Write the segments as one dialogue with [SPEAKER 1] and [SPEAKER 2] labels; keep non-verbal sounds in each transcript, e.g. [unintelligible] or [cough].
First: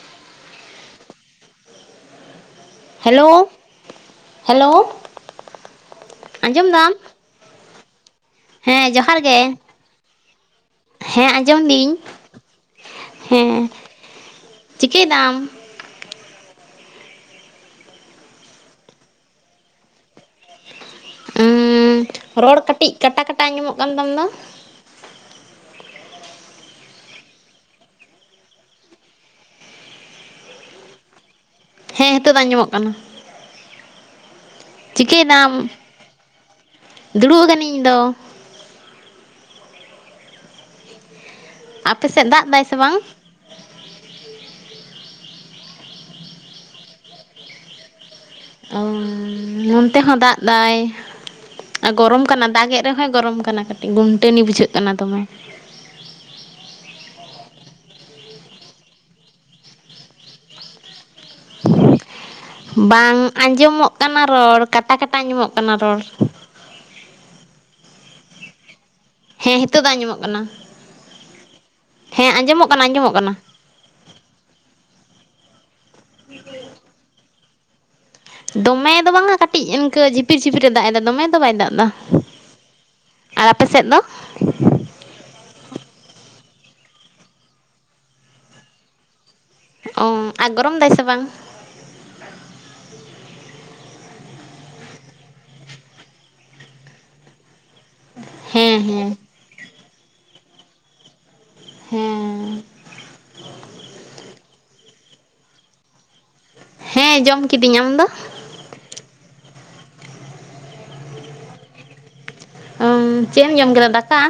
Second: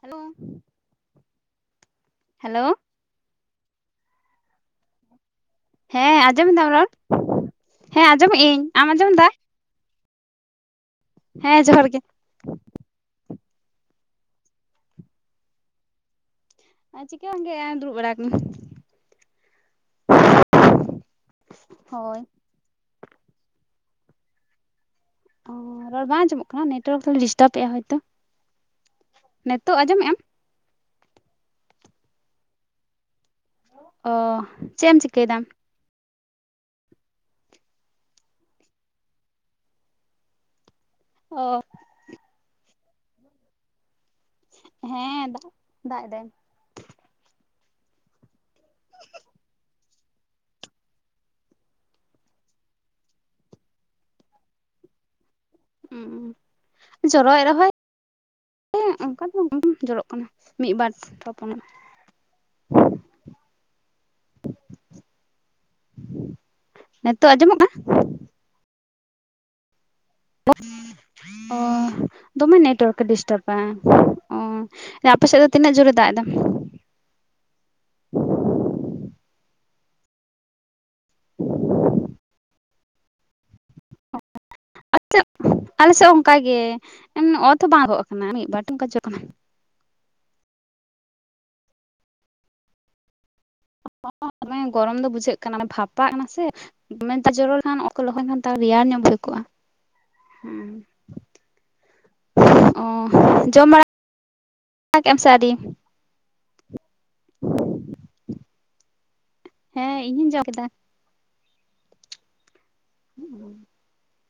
[SPEAKER 1] Hello hello
[SPEAKER 2] hello hello
[SPEAKER 1] ᱦᱮᱸ ᱟᱸᱡᱚᱢ ᱫᱟᱢ ᱨᱚᱲ ᱦᱮᱸ ᱟᱸᱡᱚᱢᱮᱫ ᱟᱹᱧ ᱟᱢ
[SPEAKER 2] ᱦᱮᱸ
[SPEAKER 1] ᱟᱸᱡᱚᱢ
[SPEAKER 2] ᱡᱚᱦᱟᱨ
[SPEAKER 1] ᱫᱟᱢ?
[SPEAKER 2] ᱜᱮ
[SPEAKER 1] ᱦᱮᱸ
[SPEAKER 2] ᱟᱸᱡᱚᱢ
[SPEAKER 1] ᱡᱚᱦᱟᱨ
[SPEAKER 2] ᱫᱤᱧ
[SPEAKER 1] ᱜᱮ
[SPEAKER 2] ᱦᱮᱸ ᱪᱤᱠᱟᱹᱭ ᱫᱟᱢ
[SPEAKER 1] ᱟᱨ ᱪᱤᱠᱟᱹ ᱵᱟᱝᱜᱮ ᱫᱩᱲᱩᱵ ᱵᱟᱲᱟ ᱟᱠᱟᱱᱟᱧ᱾
[SPEAKER 2] ᱸ ᱨᱚᱲ ᱠᱟᱹᱴᱤᱡ ᱠᱟᱴᱟ ᱠᱟᱴᱟ ᱟᱡᱚᱢᱚᱜ ᱠᱟᱱ ᱛᱟᱢ ᱫᱚ
[SPEAKER 1] ᱚ ᱨᱚᱲ ᱵᱟᱝ ᱟᱸᱚᱢᱚᱜ ᱠᱟᱱᱟ ᱱᱮᱴᱚᱣᱟᱨᱠ [unintelligible] ᱰᱤᱥᱴᱟᱵᱮᱜᱼᱟ ᱦᱳᱭᱛᱳ ᱱᱤᱛᱳᱜ ᱟᱸᱡᱚᱢᱮᱜ ᱟᱢ
[SPEAKER 2] ᱦᱮᱸ ᱱᱤᱛᱚᱜ ᱫᱚ ᱟᱸᱡᱚᱢᱚᱜ ᱠᱟᱱᱟ᱾
[SPEAKER 1] ᱚ ᱪᱮᱫ ᱮᱢ
[SPEAKER 2] ᱪᱤᱠᱟᱹᱭ
[SPEAKER 1] ᱪᱤᱠᱟᱹᱭᱮᱫᱟ
[SPEAKER 2] ᱫᱟᱢ ᱫᱩᱲᱩᱵ ᱟᱠᱟᱱᱟᱹᱧ ᱤᱧ ᱫᱚ
[SPEAKER 1] ᱚ
[SPEAKER 2] ᱟᱯᱮ ᱥᱮᱫ ᱫᱟᱜ ᱫᱟᱭ ᱥᱮ ᱵᱟᱝ
[SPEAKER 1] ᱦᱮᱸ ᱫᱟᱜ ᱫᱟᱜ ᱮᱫᱟᱭ
[SPEAKER 2] ᱱᱚᱱᱛᱮ ᱦᱚᱸ ᱫᱟᱜ ᱫᱟᱭ ᱜᱚᱨᱚᱢ ᱠᱟᱱᱟ ᱫᱟᱜ ᱮᱫ ᱨᱮᱦᱚᱸᱭ ᱜᱚᱨᱚᱢ ᱠᱟᱱᱟ ᱠᱟᱹᱴᱤᱡ ᱜᱩᱱᱴᱟᱹᱱᱤ ᱵᱩᱡᱷᱟᱹᱜ ᱠᱟᱱᱟ ᱫᱚᱢᱮ
[SPEAKER 1] ᱦ ᱡᱚᱨᱚᱭᱮᱫ ᱨᱮᱦᱚᱸᱭ ᱦᱮᱸ ᱚᱱᱠᱟ ᱫᱚ [unintelligible] ᱡᱚᱨᱚᱜ ᱠᱟᱱᱟ ᱢᱤᱫᱼᱵᱟᱨ ᱛᱯᱚᱱᱚᱜ
[SPEAKER 2] ᱵᱟᱝ ᱟᱸᱡᱚᱢᱚᱜ ᱠᱟᱱᱟ ᱨᱚᱲ ᱠᱟᱴᱟ ᱠᱟᱴᱟ ᱟᱸᱡᱚᱢᱚᱜ ᱠᱟᱱᱟ ᱨᱚᱲ
[SPEAKER 1] ᱱᱤᱛᱚᱜ ᱟᱸᱡᱚᱢᱚᱜ ᱠᱟᱱᱟ?
[SPEAKER 2] ᱦᱮᱸ ᱱᱤᱛᱳᱜ ᱫᱚ ᱟᱡᱚᱢᱚᱜ
[SPEAKER 1] ᱚ
[SPEAKER 2] ᱦᱮᱸ
[SPEAKER 1] ᱫᱚᱢᱮ
[SPEAKER 2] ᱟᱸᱡᱚᱢᱚᱜ ᱠᱟᱱᱟ
[SPEAKER 1] ᱱᱮᱴᱣᱟᱨᱠ ᱮ
[SPEAKER 2] ᱟᱸᱡᱚᱢᱚᱜ ᱠᱟᱱᱟ
[SPEAKER 1] ᱰᱤᱥᱴᱟᱵᱟᱼᱟ ᱚ ᱟᱯᱮ ᱥᱮᱫ ᱫᱚ ᱛᱤᱱᱟᱹᱜ ᱡᱳᱨ ᱮ ᱫᱟᱜ ᱮᱫᱟ?
[SPEAKER 2] ᱫᱚᱢᱮ ᱫᱚ ᱵᱟᱝᱟ ᱠᱟᱹᱴᱤᱡ ᱤᱱᱠᱟᱹ ᱡᱷᱤᱯᱤᱨ ᱡᱷᱤᱯᱤᱨ ᱮ ᱫᱟᱜ ᱮᱫᱟ ᱫᱚᱢᱮ ᱫᱚ ᱵᱟᱭ ᱫᱟᱜ ᱮᱫᱟ᱾ ᱟᱨ ᱟᱯᱮ ᱥᱮᱫ ᱫᱚ
[SPEAKER 1] [unintelligible] ᱟᱞᱮ ᱥᱮᱫ ᱚᱱᱠᱟ ᱜᱮ ᱚᱛ ᱦᱚᱸ ᱵᱟᱝ ᱞᱚᱦᱚᱫ ᱟᱠᱟᱱᱟ ᱢᱤᱫ ᱵᱟᱨ [unintelligible]
[SPEAKER 2] ᱚ ᱟᱨ ᱜᱚᱨᱚᱢ ᱫᱟᱭ ᱥᱮ ᱵᱟᱝ
[SPEAKER 1] [unintelligible] ᱜᱚᱨᱚᱢ ᱫᱚ ᱵᱩᱡᱷᱟᱹᱜ ᱠᱟᱱᱟ ᱵᱷᱟᱯᱟᱜ ᱠᱟᱱᱟ ᱥᱮ [unintelligible] ᱠᱷᱟᱱ ᱚᱛ ᱠᱳ ᱞᱚᱦᱚᱜ ᱠᱷᱟᱱ
[SPEAKER 2] ᱦᱮᱸ
[SPEAKER 1] ᱨᱮᱭᱟᱲ ᱧᱚᱜ
[SPEAKER 2] ᱦᱮᱸ
[SPEAKER 1] ᱵᱩᱡᱷᱟᱹᱣ ᱠᱚᱜᱟ᱾
[SPEAKER 2] ᱦᱮᱸ
[SPEAKER 1] ᱚ ᱡᱚᱢ ᱵᱟᱲᱟ [unintelligible] ᱥᱮ ᱟᱹᱨᱤ
[SPEAKER 2] ᱦᱮᱸ ᱡᱚᱢ ᱠᱤᱫᱤᱧ ᱟᱢ ᱫᱚ
[SPEAKER 1] ᱦᱮᱸ ᱤᱧ ᱦᱚᱸᱧ ᱡᱚᱢ ᱠᱮᱫᱟ᱾
[SPEAKER 2] ᱪᱮᱫ ᱮᱢ ᱡᱚᱢ ᱠᱮᱫᱟ ᱫᱟᱠᱟ?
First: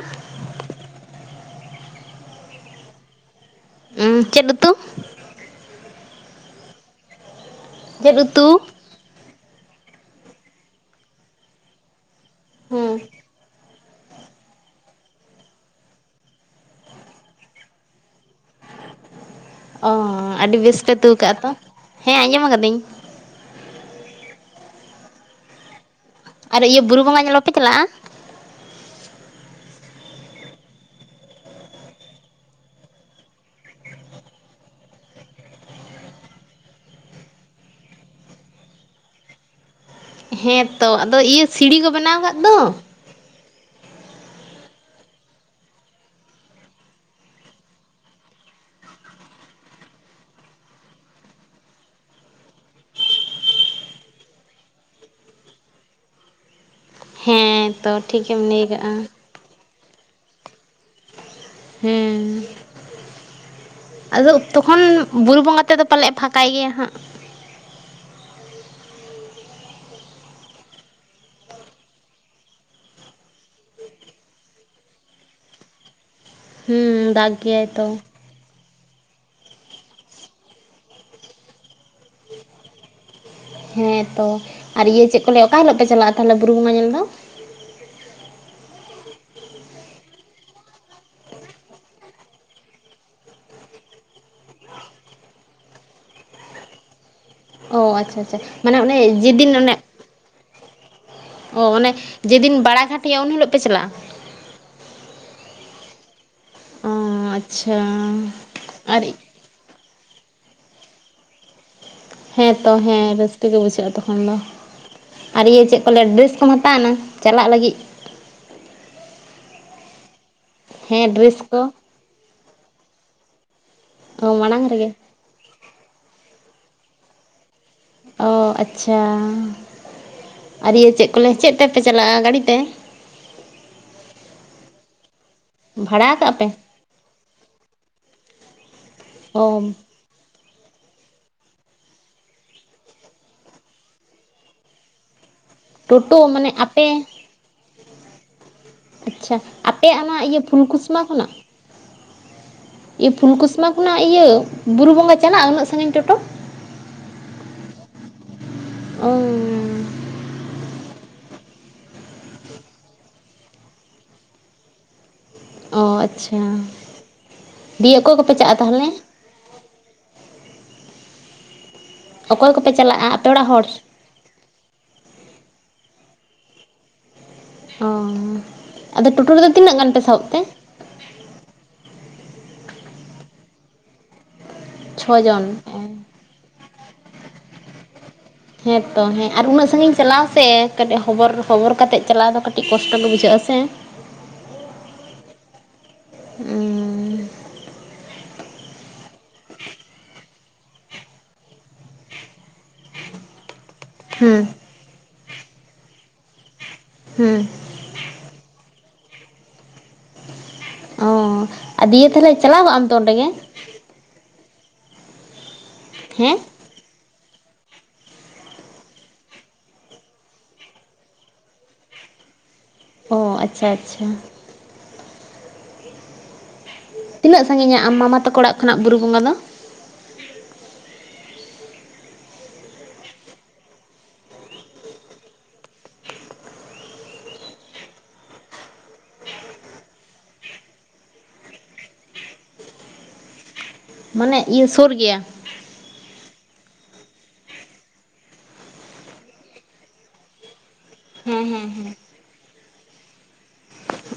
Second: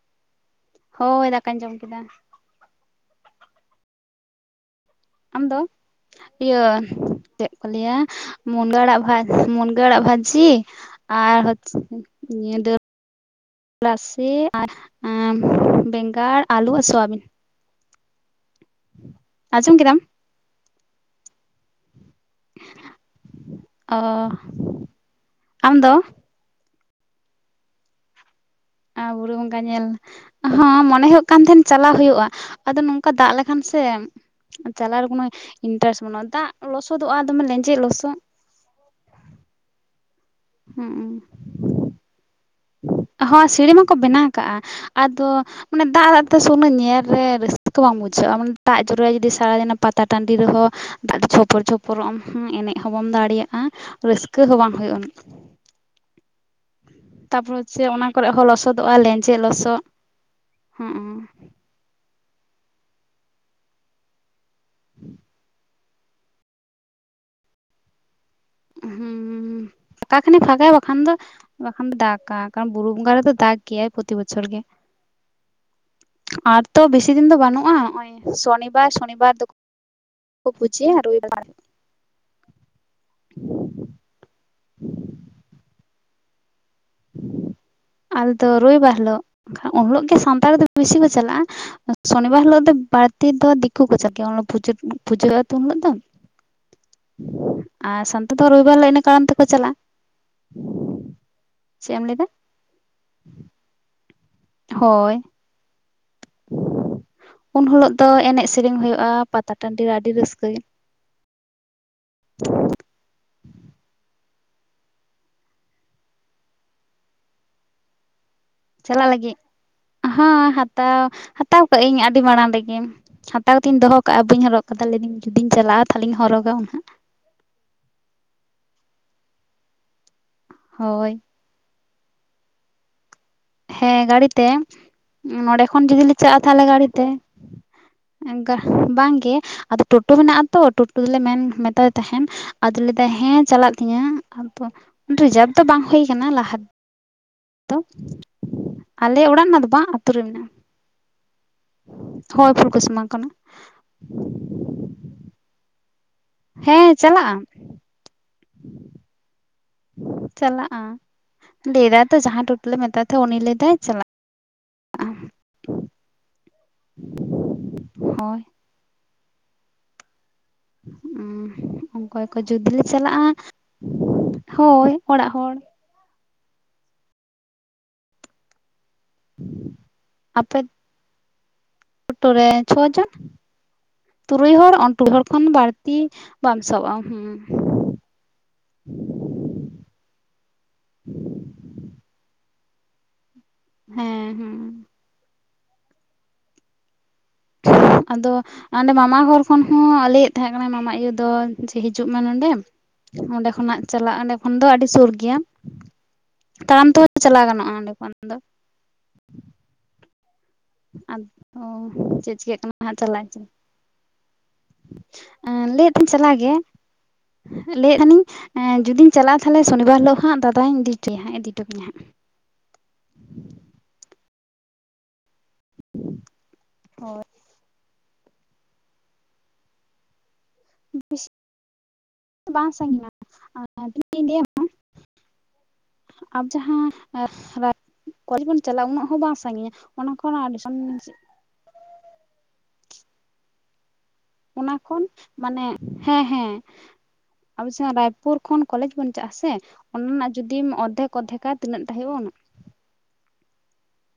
[SPEAKER 1] ᱦᱳᱭ ᱫᱟᱠᱟᱧ ᱡᱚᱢ ᱠᱮᱫᱟ᱾
[SPEAKER 2] ᱩ ᱪᱮᱫ ᱩᱫᱩ?
[SPEAKER 1] ᱟᱢᱫᱚ ᱤᱭᱟᱹ ᱪᱮᱫ ᱠᱚ ᱞᱟᱹᱭᱟ
[SPEAKER 2] ᱪᱮᱫ ᱩᱛᱩ
[SPEAKER 1] ᱢᱩᱱᱜᱟᱹ ᱟᱲᱟᱜ ᱵᱷᱟᱡᱽ ᱢᱩᱱᱜᱟᱹ ᱟᱲᱟᱜ ᱵᱷᱟᱹᱡᱤ ᱟᱨ
[SPEAKER 2] ᱦᱮᱸ
[SPEAKER 1] [unintelligible] ᱨᱟᱥᱮ ᱟᱨ ᱵᱮᱸᱜᱟᱲ ᱟᱹᱞᱩ ᱟᱨ ᱥᱳᱣᱟᱵᱤᱱ ᱟᱸᱡᱚᱢ
[SPEAKER 2] ᱚ
[SPEAKER 1] ᱠᱮᱫᱟᱢ
[SPEAKER 2] ᱟᱹᱰᱤ ᱵᱮᱥ ᱯᱮ ᱩᱛᱩᱹᱣ ᱠᱟᱜᱼᱟ ᱛᱚ ᱦᱮᱸ ᱟᱸᱡᱚᱢ ᱠᱟᱹᱫᱟᱹᱧ
[SPEAKER 1] ᱚ ᱟᱢ ᱫᱚ
[SPEAKER 2] ᱟᱨ ᱤᱭᱟᱹ ᱵᱩᱨᱩ ᱵᱚᱸᱜᱟ ᱧᱮᱞ ᱵᱟᱯᱮ ᱪᱟᱞᱟᱜᱼᱟ?
[SPEAKER 1] ᱟ ᱵᱩᱨᱩ ᱵᱚᱸᱜᱟ ᱧᱮᱞ ᱟᱦᱚᱸ ᱢᱚᱱᱮ ᱦᱩᱭᱩᱜ ᱠᱟᱱ ᱛᱟᱦᱮᱸᱱ ᱪᱟᱞᱟᱣ ᱦᱩᱭᱩᱜᱼᱟ ᱟᱫᱚ ᱱᱚᱝᱠᱟ ᱫᱟᱜ ᱞᱮᱠᱷᱟᱱ [unintelligible] ᱪᱟᱞᱟᱜ ᱨᱮ ᱠᱳᱱᱳ ᱤᱱᱴᱟᱨᱮᱥᱴ ᱵᱟᱹᱱᱩᱜᱼᱟ ᱫᱟᱜ ᱞᱚᱥᱚᱫᱚᱜᱼᱟ ᱫᱚᱢᱮ ᱞᱮᱧᱡᱮᱛ ᱞᱚᱥᱚᱜ [inaudible]
[SPEAKER 2] ᱦᱮᱸ ᱛᱚ ᱟᱫᱚ ᱤᱭᱟᱹ ᱥᱤᱲᱤ ᱠᱚ ᱵᱮᱱᱟᱣ ᱟᱠᱟᱫ ᱫᱚ
[SPEAKER 1] [unintelligible] ᱥᱤᱲᱤ ᱢᱟᱠᱚ ᱵᱮᱱᱟᱣ ᱟᱠᱟᱜᱼᱟ ᱟᱫᱚ ᱢᱟᱱᱮ ᱫᱟᱜ ᱫᱟᱜ ᱛᱮ ᱩᱱᱟᱹᱜ ᱧᱮᱞ ᱨᱮ ᱨᱟᱹᱥᱠᱟᱹ ᱠᱚ ᱵᱟᱝ ᱵᱩᱡᱷᱟᱹᱜᱼᱟ ᱢᱟᱱᱮ ᱫᱟᱜ ᱡᱚᱨᱚᱭᱟ ᱡᱩᱫᱤ ᱥᱟᱨᱟᱫᱤᱱ ᱚᱱᱟ ᱯᱟᱛᱟ ᱴᱟᱺᱰᱤ ᱨᱮᱦᱚᱸ ᱫᱟᱜ ᱫᱚ ᱪᱷᱯᱚᱨ ᱪᱷᱯᱚᱨᱢ ᱮᱱᱮᱡ ᱦᱚᱸ ᱵᱟᱢ ᱫᱟᱲᱮᱭᱟᱜ ᱟ ᱨᱟᱹᱥᱠᱟᱹ ᱦᱚᱸ ᱵᱟᱝ ᱦᱩᱭᱩᱜᱼᱟ᱾ ᱛᱟᱨᱯᱚᱨᱮ
[SPEAKER 2] ᱦᱮᱸ
[SPEAKER 1] ᱪᱮ
[SPEAKER 2] ᱛᱚ
[SPEAKER 1] ᱚᱱᱟ ᱠᱚᱨᱮᱜ
[SPEAKER 2] ᱴᱷᱤᱠᱮᱢ
[SPEAKER 1] ᱦᱚᱸ
[SPEAKER 2] ᱞᱟᱹᱭ ᱠᱟᱜᱼᱟ
[SPEAKER 1] ᱞᱚᱥᱚᱫᱚᱜᱼᱟ ᱞᱮᱸᱡᱮᱫ ᱞᱚᱥᱚᱫ ᱦᱚ
[SPEAKER 2] [unintelligible] ᱟᱫᱚ ᱛᱚᱠᱷᱚᱱ ᱵᱩᱨᱩ ᱵᱚᱸᱜᱟ ᱛᱮᱫᱚ ᱯᱟᱞᱮᱫ ᱯᱷᱟᱸᱠᱟᱭ ᱜᱮᱭᱟ ᱦᱟᱸᱜ
[SPEAKER 1] ᱦᱩᱸ ᱯᱷᱟᱠᱟ ᱠᱷᱟᱱᱮ ᱯᱷᱟᱠᱟᱭᱟ ᱵᱟᱠᱷᱟᱱ ᱫᱚ ᱵᱟᱠᱷᱟᱱ ᱫᱚ ᱫᱟᱜᱟ ᱠᱟᱨᱚᱱ ᱵᱩᱨᱩ ᱵᱚᱸᱜᱟ ᱨᱮᱫᱚ ᱫᱟᱠ ᱜᱮᱭᱟᱭ ᱯᱨᱚᱛᱤ ᱵᱚᱪᱷᱚᱨ ᱜᱮ᱾ ᱟᱨ ᱛᱚ ᱵᱮᱥᱤ
[SPEAKER 2] ᱦᱩᱸ
[SPEAKER 1] ᱫᱤᱱ ᱫᱚ
[SPEAKER 2] ᱫᱟᱜ ᱜᱮᱭᱟᱭ
[SPEAKER 1] ᱵᱟᱹᱱᱩᱜᱼᱟ
[SPEAKER 2] ᱛᱚ
[SPEAKER 1] ᱱᱚᱜᱼᱚᱭ ᱥᱚᱱᱤ [unintelligible] ᱥᱚᱱᱤᱵᱟᱨ ᱫᱚ ᱯᱩᱡᱤᱭᱟ ᱨᱚᱵᱤᱵᱟᱹᱨ
[SPEAKER 2] ᱦᱮᱸ ᱛᱚ ᱟᱨ ᱤᱭᱟᱹ ᱪᱮᱫ ᱠᱚ ᱞᱟᱹᱭᱟ ᱚᱠᱟ ᱦᱤᱞᱳᱜ ᱯᱮ ᱪᱟᱞᱟᱜᱼᱟ ᱛᱟᱦᱞᱮ ᱵᱩᱨᱩ ᱵᱚᱸᱜᱟ ᱧᱮᱞ ᱫᱚ?
[SPEAKER 1] ᱫᱚ ᱨᱚᱵᱤᱵᱟᱨ ᱦᱤᱞᱳᱜ ᱩᱱ ᱦᱤᱞᱳᱜ ᱜᱮ ᱥᱟᱱᱛᱟᱲ ᱫᱚ ᱵᱤᱥᱤ ᱠᱚ ᱪᱟᱞᱟᱜᱼᱟ ᱥᱚᱱᱤᱵᱟᱨ ᱦᱤᱞᱳᱜ ᱫᱚ ᱵᱟᱹᱲᱛᱤ ᱫᱚ ᱫᱤᱠᱩ ᱠᱚ ᱪᱟᱞᱟᱜ ᱜᱮᱭᱟ ᱩᱱᱦᱤᱞᱚᱜ ᱫᱚ ᱯᱩᱡᱟᱹ ᱯᱩᱡᱟᱹ ᱦᱩᱭᱩᱜ ᱜᱮᱭᱟ ᱛᱚ ᱩᱱ ᱦᱤᱞᱳᱜ ᱫᱚ
[SPEAKER 2] ᱚ
[SPEAKER 1] ᱟᱨ
[SPEAKER 2] ᱟᱪᱪᱷᱟ
[SPEAKER 1] ᱥᱟᱱᱛᱟᱲ
[SPEAKER 2] ᱟᱪᱪᱷᱟ
[SPEAKER 1] ᱫᱚ ᱨᱚᱵᱤᱵᱟᱨ
[SPEAKER 2] ᱢᱟᱱᱮ
[SPEAKER 1] ᱦᱤᱞᱚᱜ
[SPEAKER 2] ᱚᱱᱮ
[SPEAKER 1] ᱤᱱᱟᱹ ᱠᱟᱨᱚᱱ ᱛᱮᱠᱚ
[SPEAKER 2] ᱡᱮᱫᱤᱱ ᱚᱱᱮ
[SPEAKER 1] ᱪᱟᱞᱟᱜᱼᱟ
[SPEAKER 2] ᱚ ᱚᱱᱮ
[SPEAKER 1] ᱪᱮᱫ ᱮᱢ ᱞᱟᱹᱭᱫᱟ
[SPEAKER 2] ᱡᱮᱫᱤᱱ ᱵᱟᱲᱟ ᱜᱷᱟᱴ ᱦᱩᱭᱩᱜᱟ ᱩᱱ ᱦᱤᱞᱳᱜ ᱯᱮ ᱪᱟᱞᱟᱜᱼᱟ
[SPEAKER 1] ᱦᱳᱭ
[SPEAKER 2] ᱚ
[SPEAKER 1] ᱩᱱ
[SPEAKER 2] ᱟᱪᱪᱷᱟ
[SPEAKER 1] ᱦᱤᱞᱳᱜ ᱫᱚ ᱮᱱᱮᱡ ᱥᱮᱨᱮᱧ
[SPEAKER 2] ᱟᱨ
[SPEAKER 1] ᱦᱩᱭᱩᱜᱼᱟ ᱯᱟᱛᱟ ᱴᱟᱺᱰᱤ ᱨᱮ ᱟᱹᱰᱤ ᱨᱟᱹᱥᱠᱟᱹ
[SPEAKER 2] ᱦᱮᱸᱛᱚ ᱦᱮᱸ ᱨᱟᱹᱥᱠᱟᱹ ᱜᱮ ᱵᱩᱡᱷᱟᱹᱜᱼᱟ ᱛᱚᱠᱷᱚᱱ ᱫᱚ ᱟᱨ ᱤᱭᱟᱹ ᱪᱮᱫ ᱠᱚ ᱞᱟᱹᱭᱟ ᱰᱨᱮᱥ ᱠᱚᱢ ᱦᱟᱛᱟᱣᱱᱟ ᱪᱟᱞᱟᱜ ᱞᱟᱹᱜᱤᱫ᱾
[SPEAKER 1] ᱪᱟᱞᱟᱜ ᱞᱟᱹᱜᱤᱫ ᱦᱚᱸ ᱦᱟᱛᱟᱣ
[SPEAKER 2] ᱦᱮᱸ ᱰᱨᱮᱥ
[SPEAKER 1] ᱦᱟᱛᱟᱣ
[SPEAKER 2] ᱠᱚ
[SPEAKER 1] ᱠᱟᱜ ᱟᱹᱧ ᱟᱹᱰᱤ ᱢᱟᱲᱟᱝ ᱨᱮᱜᱮ᱾ ᱟᱹᱣᱨᱤᱧ ᱫᱚᱦᱚ ᱠᱟᱜᱼᱟ
[SPEAKER 2] ᱚ
[SPEAKER 1] ᱵᱟᱹᱧ ᱦᱚᱨᱚᱜ
[SPEAKER 2] ᱢᱟᱲᱟᱝ
[SPEAKER 1] ᱠᱟᱫᱟ
[SPEAKER 2] ᱨᱮᱜᱮ
[SPEAKER 1] ᱞᱟᱹᱭᱫᱟᱹᱧ ᱡᱩᱫᱤᱧ ᱪᱟᱞᱟᱜᱼᱟ ᱛᱟᱦᱚᱞᱮᱧ ᱦᱚᱨᱚᱜᱟ ᱦᱟᱜ
[SPEAKER 2] ᱚ ᱟᱪᱪᱷᱟ ᱟᱨ ᱤᱭᱟᱹ ᱪᱮᱫ
[SPEAKER 1] ᱦᱳᱭ
[SPEAKER 2] ᱠᱚ ᱞᱮᱭ ᱪᱮᱫ ᱛᱮ ᱛᱮᱯᱮ ᱪᱟᱞᱟᱜᱼᱟ ᱜᱟᱹᱰᱤ ᱛᱮ
[SPEAKER 1] ᱦᱮᱸ ᱜᱟᱹᱲᱤᱛᱮ ᱱᱚᱸᱰᱮ ᱠᱷᱚᱱ ᱡᱩᱫᱤ ᱞᱮ
[SPEAKER 2] ᱵᱷᱟᱲᱟ ᱠᱟᱜᱼᱟ
[SPEAKER 1] ᱪᱟᱞᱟᱜᱼᱟ
[SPEAKER 2] ᱯᱮ?
[SPEAKER 1] ᱛᱟᱦᱞᱮ ᱜᱟᱹᱰᱤᱛᱮ᱾ ᱵᱟᱝ ᱜᱮ
[SPEAKER 2] ᱚ
[SPEAKER 1] ᱟᱫᱚ ᱴᱳᱴᱳ ᱦᱮᱱᱟᱜ ᱛᱚ ᱴᱳᱴᱳ ᱫᱚᱞᱮ ᱢᱮᱱ ᱢᱮᱛᱟᱫᱤ ᱛᱟᱦᱮᱸᱱ ᱟᱫᱚ ᱞᱟᱹᱭᱟ ᱦᱮᱸ ᱪᱟᱞᱟᱜ ᱛᱤᱧᱟᱹ ᱟᱫᱚ ᱨᱤᱡᱟᱵᱷᱼᱼ ᱛᱚ ᱵᱟᱝ ᱦᱩᱭ
[SPEAKER 2] ᱴᱳᱴᱳ
[SPEAKER 1] ᱠᱟᱱᱟ
[SPEAKER 2] ᱢᱟᱱᱮ
[SPEAKER 1] ᱞᱟᱦᱟᱼᱼ
[SPEAKER 2] ᱟᱯᱮ
[SPEAKER 1] ᱟᱞᱮ
[SPEAKER 2] ᱟᱪᱪᱷᱟ
[SPEAKER 1] ᱚᱲᱟᱜ ᱨᱮᱱᱟᱜ ᱫᱚ ᱵᱟᱝ
[SPEAKER 2] ᱟᱯᱮᱭᱟᱜ
[SPEAKER 1] ᱟᱹᱛᱩ ᱨᱮ
[SPEAKER 2] ᱚᱱᱟ ᱤᱭᱟᱹ
[SPEAKER 1] ᱢᱮᱱᱟᱜᱼᱟ᱾
[SPEAKER 2] ᱯᱷᱩᱞᱠᱩᱥᱢᱟ ᱠᱷᱚᱱᱟᱜ
[SPEAKER 1] ᱦᱳᱭ ᱯᱷᱩᱞᱠᱩᱥᱢᱟ
[SPEAKER 2] ᱤᱭᱟᱹ
[SPEAKER 1] ᱠᱟᱱᱟ᱾
[SPEAKER 2] ᱯᱷᱩᱞᱠᱩᱥᱢᱟ ᱠᱷᱚᱱᱟᱜ ᱤᱭᱟᱹ ᱵᱩᱨᱩ ᱵᱚᱸᱜᱟ ᱪᱟᱞᱟᱜᱼᱟ ᱩᱱᱟᱹᱜ ᱥᱟᱺᱜᱤᱧ ᱴᱳᱴᱳ
[SPEAKER 1] ᱦᱮᱸ ᱪᱟᱞᱟᱜᱼᱟ᱾
[SPEAKER 2] ᱚ
[SPEAKER 1] ᱪᱟᱞᱟᱜᱼᱟ ᱞᱟᱹᱭ ᱫᱟ ᱛᱚ ᱡᱟᱦᱟᱸ ᱴᱳᱴᱞᱮ ᱢᱮᱛᱟᱭ ᱛᱟᱦᱮᱸ ᱩᱱᱤ ᱞᱟᱹᱭᱫᱟᱭ ᱪᱟᱞᱟᱜ ᱟ
[SPEAKER 2] ᱚ ᱟᱪᱪᱷᱟ ᱫᱤᱭᱮ ᱚᱠᱚᱭ ᱠᱚᱯᱮ
[SPEAKER 1] ᱦᱳᱭ
[SPEAKER 2] ᱪᱟᱜᱼᱟ ᱛᱟᱦᱚᱞᱮ?
[SPEAKER 1] ᱚ ᱚᱠᱚᱭ ᱠᱚ ᱡᱩᱫᱤ
[SPEAKER 2] ᱠᱚᱯᱮ
[SPEAKER 1] ᱞᱮ ᱪᱟᱞᱟᱜᱼᱟ
[SPEAKER 2] ᱟᱯᱮ ᱚᱲᱟᱜ ᱦᱚᱲ
[SPEAKER 1] ᱦᱳᱭ ᱚᱲᱟᱜ ᱦᱚᱲ
[SPEAKER 2] ᱚ ᱟᱫᱚ ᱴᱳᱴᱳ ᱨᱮᱫᱚ ᱛᱤᱱᱟᱹᱜ ᱜᱟᱱ ᱯᱮ ᱥᱟᱵᱚᱵ ᱛᱮ?
[SPEAKER 1] ᱟᱯᱮ ᱴᱳᱴᱳ ᱨᱮ ᱪᱷᱚ ᱡᱚᱱ᱾ ᱛᱩᱨᱩᱭ ᱦᱚᱲ ᱟᱨ ᱛᱩᱨᱩᱭ
[SPEAKER 2] ᱪᱷᱚ
[SPEAKER 1] ᱦᱚᱲ ᱠᱷᱚᱱ
[SPEAKER 2] ᱡᱚᱱ
[SPEAKER 1] ᱵᱟᱹᱲᱛᱤ ᱵᱟᱢ ᱥᱟᱵᱼᱟ ᱦᱩᱸ
[SPEAKER 2] ᱦᱮᱸᱛᱚ ᱦᱮᱸ ᱟᱨ ᱩᱱᱟᱹᱜ ᱥᱟᱺᱜᱤᱧ ᱪᱟᱞᱟᱣ ᱥᱮ ᱠᱟᱹᱴᱤᱡ ᱦᱚᱵᱚᱨ ᱠᱟᱛᱮᱜ ᱪᱟᱞᱟᱣ ᱫᱚ ᱠᱟᱴᱤᱡ ᱟᱹᱰᱤ ᱠᱚᱥᱴᱚ ᱜᱮ ᱵᱩᱡᱷᱟᱹᱜᱼᱟ᱾ ᱥᱮ
[SPEAKER 1] ᱦᱮᱸ ᱦᱮᱸ
[SPEAKER 2] ᱦᱩᱸ
[SPEAKER 1] ᱟᱫᱚ ᱚᱸᱰᱮ ᱢᱟᱢᱟ ᱜᱷᱚᱨ ᱠᱷᱚᱱ ᱦᱚᱸ ᱞᱟᱹᱭᱮᱫ ᱛᱟᱦᱮᱸ ᱠᱟᱱᱟ ᱢᱟᱢᱟ ᱤᱭᱟᱹ ᱫᱚ ᱡᱮ ᱦᱤᱡᱩᱜ ᱢᱮ ᱱᱚᱸᱰᱮ ᱚᱸᱰᱮ ᱠᱷᱚᱱᱟᱜ ᱪᱟᱞᱟᱜ ᱚᱸᱰᱮ
[SPEAKER 2] ᱦᱮᱸ
[SPEAKER 1] ᱠᱷᱚᱱ ᱫᱚ ᱟᱹᱰᱤ ᱥᱩᱨ ᱜᱮᱭᱟ ᱛᱟᱲᱟᱢ ᱛᱮ
[SPEAKER 2] ᱦᱮᱸ
[SPEAKER 1] ᱪᱟᱞᱟᱣ ᱜᱟᱱᱚᱜᱼᱟ ᱚᱸᱰᱮ ᱠᱷᱚᱱ᱾ [unintelligible]
[SPEAKER 2] ᱚ
[SPEAKER 1] ᱟᱫᱚ
[SPEAKER 2] ᱟᱨ ᱫᱤᱭᱮ
[SPEAKER 1] ᱪᱮᱫ
[SPEAKER 2] ᱛᱟᱦᱚᱞᱮ
[SPEAKER 1] ᱪᱤᱠᱟᱹᱜ
[SPEAKER 2] ᱪᱟᱞᱟᱣ ᱠᱚᱜ
[SPEAKER 1] ᱠᱟᱱᱟ
[SPEAKER 2] ᱟᱢ ᱛᱚ
[SPEAKER 1] ᱦᱟᱜ
[SPEAKER 2] ᱚᱸᱰᱮ
[SPEAKER 1] ᱪᱟᱞᱟᱜ
[SPEAKER 2] ᱜᱮ
[SPEAKER 1] ᱤᱧ ᱪᱮ ᱵᱟᱝ ᱞᱟᱹᱭ ᱮᱫ ᱛᱤᱧ ᱪᱟᱞᱟᱜ
[SPEAKER 2] ᱦᱮᱸ
[SPEAKER 1] ᱜᱮ ᱞᱟᱹᱭᱮᱫ ᱛᱟᱦᱮᱱᱤᱧ ᱡᱩᱫᱤᱧ ᱪᱟᱞᱟᱜᱼᱟ ᱛᱟᱦᱞᱮ ᱥᱚᱱᱤᱵᱟᱨ ᱦᱤᱞᱳᱜ ᱦᱟᱸᱜ ᱫᱟᱫᱟᱧ ᱤᱫᱤ ᱦᱚᱴᱚᱭᱟ ᱤᱫᱤ ᱦᱚᱴᱚ ᱟᱹᱧᱟᱭ ᱦᱟᱸᱜ᱾ [inaudible]
[SPEAKER 2] ᱚ ᱟᱪᱪᱷᱟ ᱟᱪᱪᱷᱟ
[SPEAKER 1] [unintelligible] ᱦᱳᱭ
[SPEAKER 2] ᱛᱤᱱᱟᱹᱜ ᱥᱟᱺᱜᱤᱧᱟ ᱟᱢ ᱢᱟᱢ ᱢᱟ ᱛᱟᱠᱚ ᱚᱲᱟᱜ ᱠᱷᱚᱱᱟᱜ ᱵᱩᱨᱩ ᱵᱚᱸᱜᱟ ᱫᱚ
[SPEAKER 1] ᱵᱮᱥᱤ ᱫᱚ ᱵᱟᱝ ᱥᱟᱹᱜᱤᱧᱟ ᱦᱮ ᱛᱤᱱᱟᱹᱜ ᱤᱧ ᱞᱟᱹᱭ ᱟᱢᱟ ᱟᱨ ᱡᱟᱦᱟᱸ ᱠᱚᱭ ᱵᱚᱱ ᱪᱟᱞᱟᱜᱼᱟ ᱩᱱᱟᱹᱜ ᱦᱚᱸ ᱵᱟᱝ ᱥᱟᱺᱜᱤᱧᱟ ᱚᱱᱟ ᱠᱷᱚᱱ
[SPEAKER 2] ᱢᱟᱱᱮ ᱤᱭᱟᱹ
[SPEAKER 1] ᱚᱱᱟ
[SPEAKER 2] ᱥᱩᱨ
[SPEAKER 1] ᱠᱷᱚᱱ
[SPEAKER 2] ᱜᱮᱭᱟ?
[SPEAKER 1] ᱢᱟᱱᱮ ᱦᱮᱸ ᱦᱮᱸ ᱟᱵᱚ ᱡᱟᱦᱟᱸ ᱨᱟᱭᱯᱩᱨ ᱠᱷᱚᱱ ᱠᱚᱞᱮᱡᱽ ᱵᱚᱱ ᱪᱟᱜ ᱟ ᱥᱮ ᱚᱱᱟ ᱨᱮᱱᱟᱜ ᱡᱩᱫᱤᱢ ᱚᱨᱫᱷᱮᱠ
[SPEAKER 2] ᱦᱮᱸ
[SPEAKER 1] ᱚᱫᱷᱮᱠᱟ ᱛᱤᱱᱟᱹᱜ ᱴᱟ ᱦᱩᱭᱩᱭ ᱩᱱᱟᱹᱜ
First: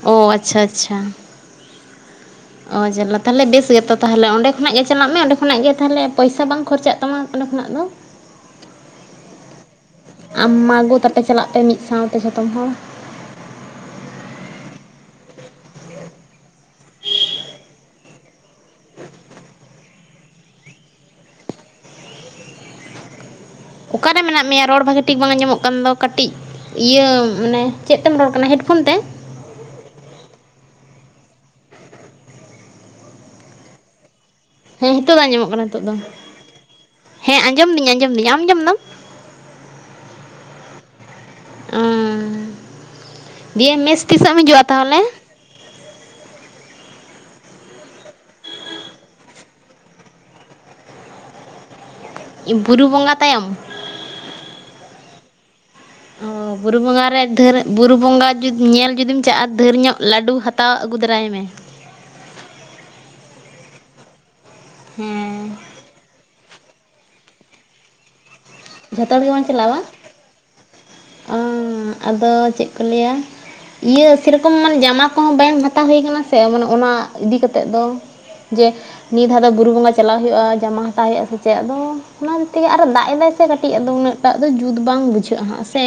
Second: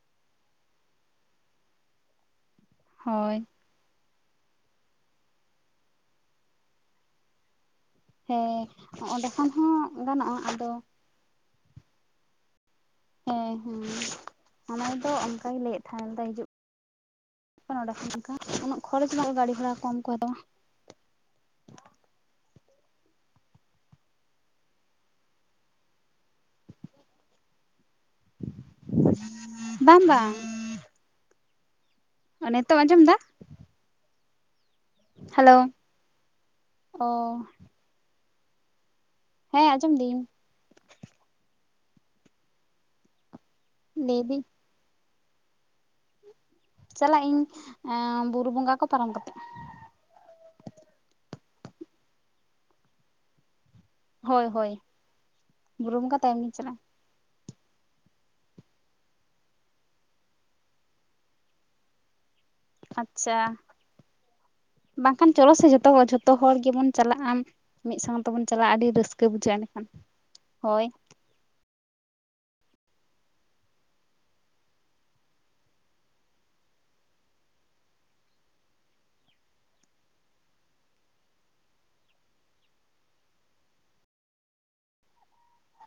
[SPEAKER 2] ᱚ ᱟᱪᱪᱷᱟ ᱟᱪᱪᱷᱟ ᱚᱡᱟᱞᱟ
[SPEAKER 1] ᱦᱳᱭ
[SPEAKER 2] ᱛᱟᱦᱚᱞᱮ ᱵᱮᱥ ᱜᱮᱛᱚ ᱛᱟᱦᱚᱞᱮ ᱚᱸᱰᱮ ᱠᱷᱚᱱᱟᱜ ᱜᱮ ᱪᱟᱞᱟᱜ ᱢᱮ ᱚᱸᱰᱮ ᱠᱷᱚᱱᱟᱜ ᱜᱮ ᱛᱟᱦᱚᱞᱮ ᱯᱚᱭᱥᱟ ᱵᱟᱝ ᱠᱷᱚᱨᱪᱟᱜ ᱛᱟᱢᱟ ᱚᱸᱰᱮ ᱠᱷᱚᱱᱟᱜ ᱫᱚ
[SPEAKER 1] ᱦᱮᱸ ᱚᱸᱰᱮ ᱠᱷᱚᱱ ᱦᱚᱸ ᱜᱟᱱᱚᱜᱼᱟ
[SPEAKER 2] ᱟᱢ
[SPEAKER 1] ᱟᱫᱚ
[SPEAKER 2] ᱢᱟ ᱟᱹᱜᱩ ᱛᱟᱯᱮ ᱪᱟᱞᱟᱜ ᱯᱮ ᱢᱤᱫ ᱥᱟᱶᱛᱮ ᱡᱚᱛᱚᱢ ᱦᱚᱲ
[SPEAKER 1] ᱦᱮᱸ ᱦᱮᱸ ᱚᱱᱟ ᱫᱚ ᱚᱱᱠᱟᱜᱮ ᱞᱟᱹᱭᱮᱫ ᱛᱟᱦᱮᱸ ᱦᱤᱡᱩᱜ ᱱᱚᱰᱮ ᱠᱷᱚᱱ ᱚᱱᱠᱟ ᱩᱱᱟᱹᱜ ᱠᱷᱚᱨᱚᱪ ᱨᱮᱱᱟᱜ ᱵᱟᱹᱲᱛᱤ ᱜᱷᱚᱲᱟ ᱠᱚᱢ ᱠᱚ ᱦᱟᱛᱟᱣᱟ
[SPEAKER 2] ᱚᱠᱟᱨᱮ ᱢᱮᱱᱟᱜ ᱢᱮᱭᱟ ᱨᱚᱲ ᱵᱷᱟᱜᱮ ᱴᱷᱤᱠ ᱵᱟᱝ ᱟᱸᱡᱚᱢᱚᱜ ᱠᱟᱱ ᱫᱚ ᱠᱟᱹᱴᱤᱡ ᱤᱭᱟᱹ ᱢᱟᱱᱮ ᱪᱮᱫ ᱛᱮᱢ ᱨᱚᱲ ᱠᱟᱱᱟ ᱦᱮᱰᱯᱷᱳᱱ ᱛᱮ
[SPEAKER 1] ᱵᱟᱜ ᱵᱟᱜ [inaudible] ᱱᱤᱛᱚᱜ ᱟᱸᱡᱚᱢ ᱫᱟ
[SPEAKER 2] ᱦᱮᱸ ᱱᱤᱛᱚᱜ ᱫᱚ ᱟᱸᱡᱚᱢᱚᱜ
[SPEAKER 1] ᱦᱮᱞᱳ
[SPEAKER 2] ᱠᱟᱱᱟ ᱱᱤᱛᱚᱜ ᱫᱚ
[SPEAKER 1] ᱚ
[SPEAKER 2] ᱦᱮᱸ ᱟᱸᱡᱚᱢ ᱫᱤᱧ ᱟᱸᱡᱚᱢ ᱫᱤᱧ ᱟᱢ ᱟᱡᱚᱢ ᱫᱟᱢ
[SPEAKER 1] ᱦᱮᱸ ᱟᱸᱡᱚᱢ ᱫᱤᱧ
[SPEAKER 2] ᱚᱜᱸ ᱫᱤᱭᱮ ᱢᱮᱥ ᱛᱤᱥ ᱦᱚᱸ ᱮᱢ
[SPEAKER 1] ᱞᱟᱹᱭᱫᱟᱹᱧ
[SPEAKER 2] ᱦᱤᱡᱩᱜᱼᱟ ᱛᱟᱦᱚᱞᱮ
[SPEAKER 1] ᱪᱟᱞᱟᱜ ᱤᱧ ᱵᱩᱨᱩ ᱵᱚᱸᱜᱟ ᱠᱚ ᱯᱟᱨᱚᱢ ᱠᱟᱛᱮ
[SPEAKER 2] ᱵᱩᱨᱩ ᱵᱚᱸᱜᱟ ᱛᱟᱭᱚᱢ
[SPEAKER 1] ᱦᱳᱭ ᱦᱳᱭ ᱵᱩᱨᱩ ᱵᱚᱸᱜᱟ
[SPEAKER 2] ᱚ
[SPEAKER 1] ᱛᱟᱭᱚᱢ ᱜᱤᱧ ᱪᱟᱞᱟᱜᱼᱟ
[SPEAKER 2] ᱵᱩᱨᱩ ᱵᱚᱸᱜᱟ ᱫᱷᱟᱣ ᱵᱩᱨᱩ ᱵᱚᱸᱜᱟ ᱡᱤᱫᱤ ᱧᱮᱞ ᱡᱩᱫᱤᱢ ᱪᱟᱜ-ᱟ ᱰᱷᱮᱨ ᱧᱚᱜ ᱞᱟᱹᱰᱩ ᱦᱟᱛᱟᱣ ᱟᱹᱜᱩ ᱫᱟᱨᱟᱭ ᱢᱮ
[SPEAKER 1] ᱟᱪᱪᱷᱟ ᱵᱟᱝᱠᱷᱟᱱ ᱪᱚᱞᱚ
[SPEAKER 2] ᱦᱮᱸ
[SPEAKER 1] ᱥᱮ ᱡᱚᱛᱚ ᱦᱚᱲ ᱡᱷᱚᱛᱚ ᱡᱚᱛᱚ ᱦᱚᱲ ᱜᱮᱵᱚᱱ ᱪᱟᱞᱟᱜᱼᱟ ᱟᱢ ᱢᱤᱫ ᱥᱟᱶ ᱡᱚᱛᱚ ᱵᱚᱱ ᱪᱟᱞᱟᱜᱼᱟ ᱟᱹᱰᱤ
[SPEAKER 2] ᱡᱷᱚᱛᱚ ᱦᱚᱲ
[SPEAKER 1] ᱨᱟᱹᱥᱠᱟᱹ
[SPEAKER 2] ᱜᱮᱵᱚᱱ
[SPEAKER 1] ᱵᱩᱡᱷᱟᱹᱜᱼᱟ
[SPEAKER 2] ᱪᱟᱞᱟᱜᱼᱟ ᱵᱟᱝ?
[SPEAKER 1] ᱮᱸᱰᱮᱠᱷᱟᱱ ᱦᱳᱭ
[SPEAKER 2] ᱟᱫᱚ ᱪᱮᱫ ᱠᱚ ᱞᱟᱹᱭ-ᱟ ᱤᱭᱟᱹ ᱥᱮᱨᱚᱠᱚᱢ ᱢᱟᱱᱮ ᱡᱟᱢᱟ ᱠᱚᱦᱚᱸ ᱵᱟᱝ ᱦᱟᱛᱟᱣ ᱦᱩᱭ ᱠᱟᱱᱟ ᱥᱮ ᱢᱟᱱᱮ ᱚᱱᱟ ᱤᱫᱤ ᱠᱟᱛᱮ ᱫᱚ ᱡᱮ ᱱᱤᱛ ᱫᱷᱟᱣ ᱫᱚ ᱵᱩᱨᱩ ᱵᱚᱸᱜᱟ ᱪᱟᱞᱟᱜ ᱦᱩᱭᱩᱜᱼᱟ ᱡᱟᱢᱟ ᱦᱟᱛᱟᱣ ᱦᱩᱭᱩᱜᱼᱟ ᱥᱮ ᱪᱮᱫ ᱟᱫᱚ ᱚᱱᱟ ᱛᱮᱭᱟᱜ ᱟᱨᱦᱚ ᱫᱟᱜ ᱮᱫᱟᱭ ᱥᱮ ᱠᱟᱹᱴᱤᱡ ᱟ ᱫᱚ ᱩᱱᱟᱹᱜ ᱴᱟᱜ ᱫᱚ ᱡᱩᱛ ᱵᱟᱝ ᱵᱩᱡᱷᱟᱹᱜ-ᱟ ᱦᱟᱜ ᱥᱮ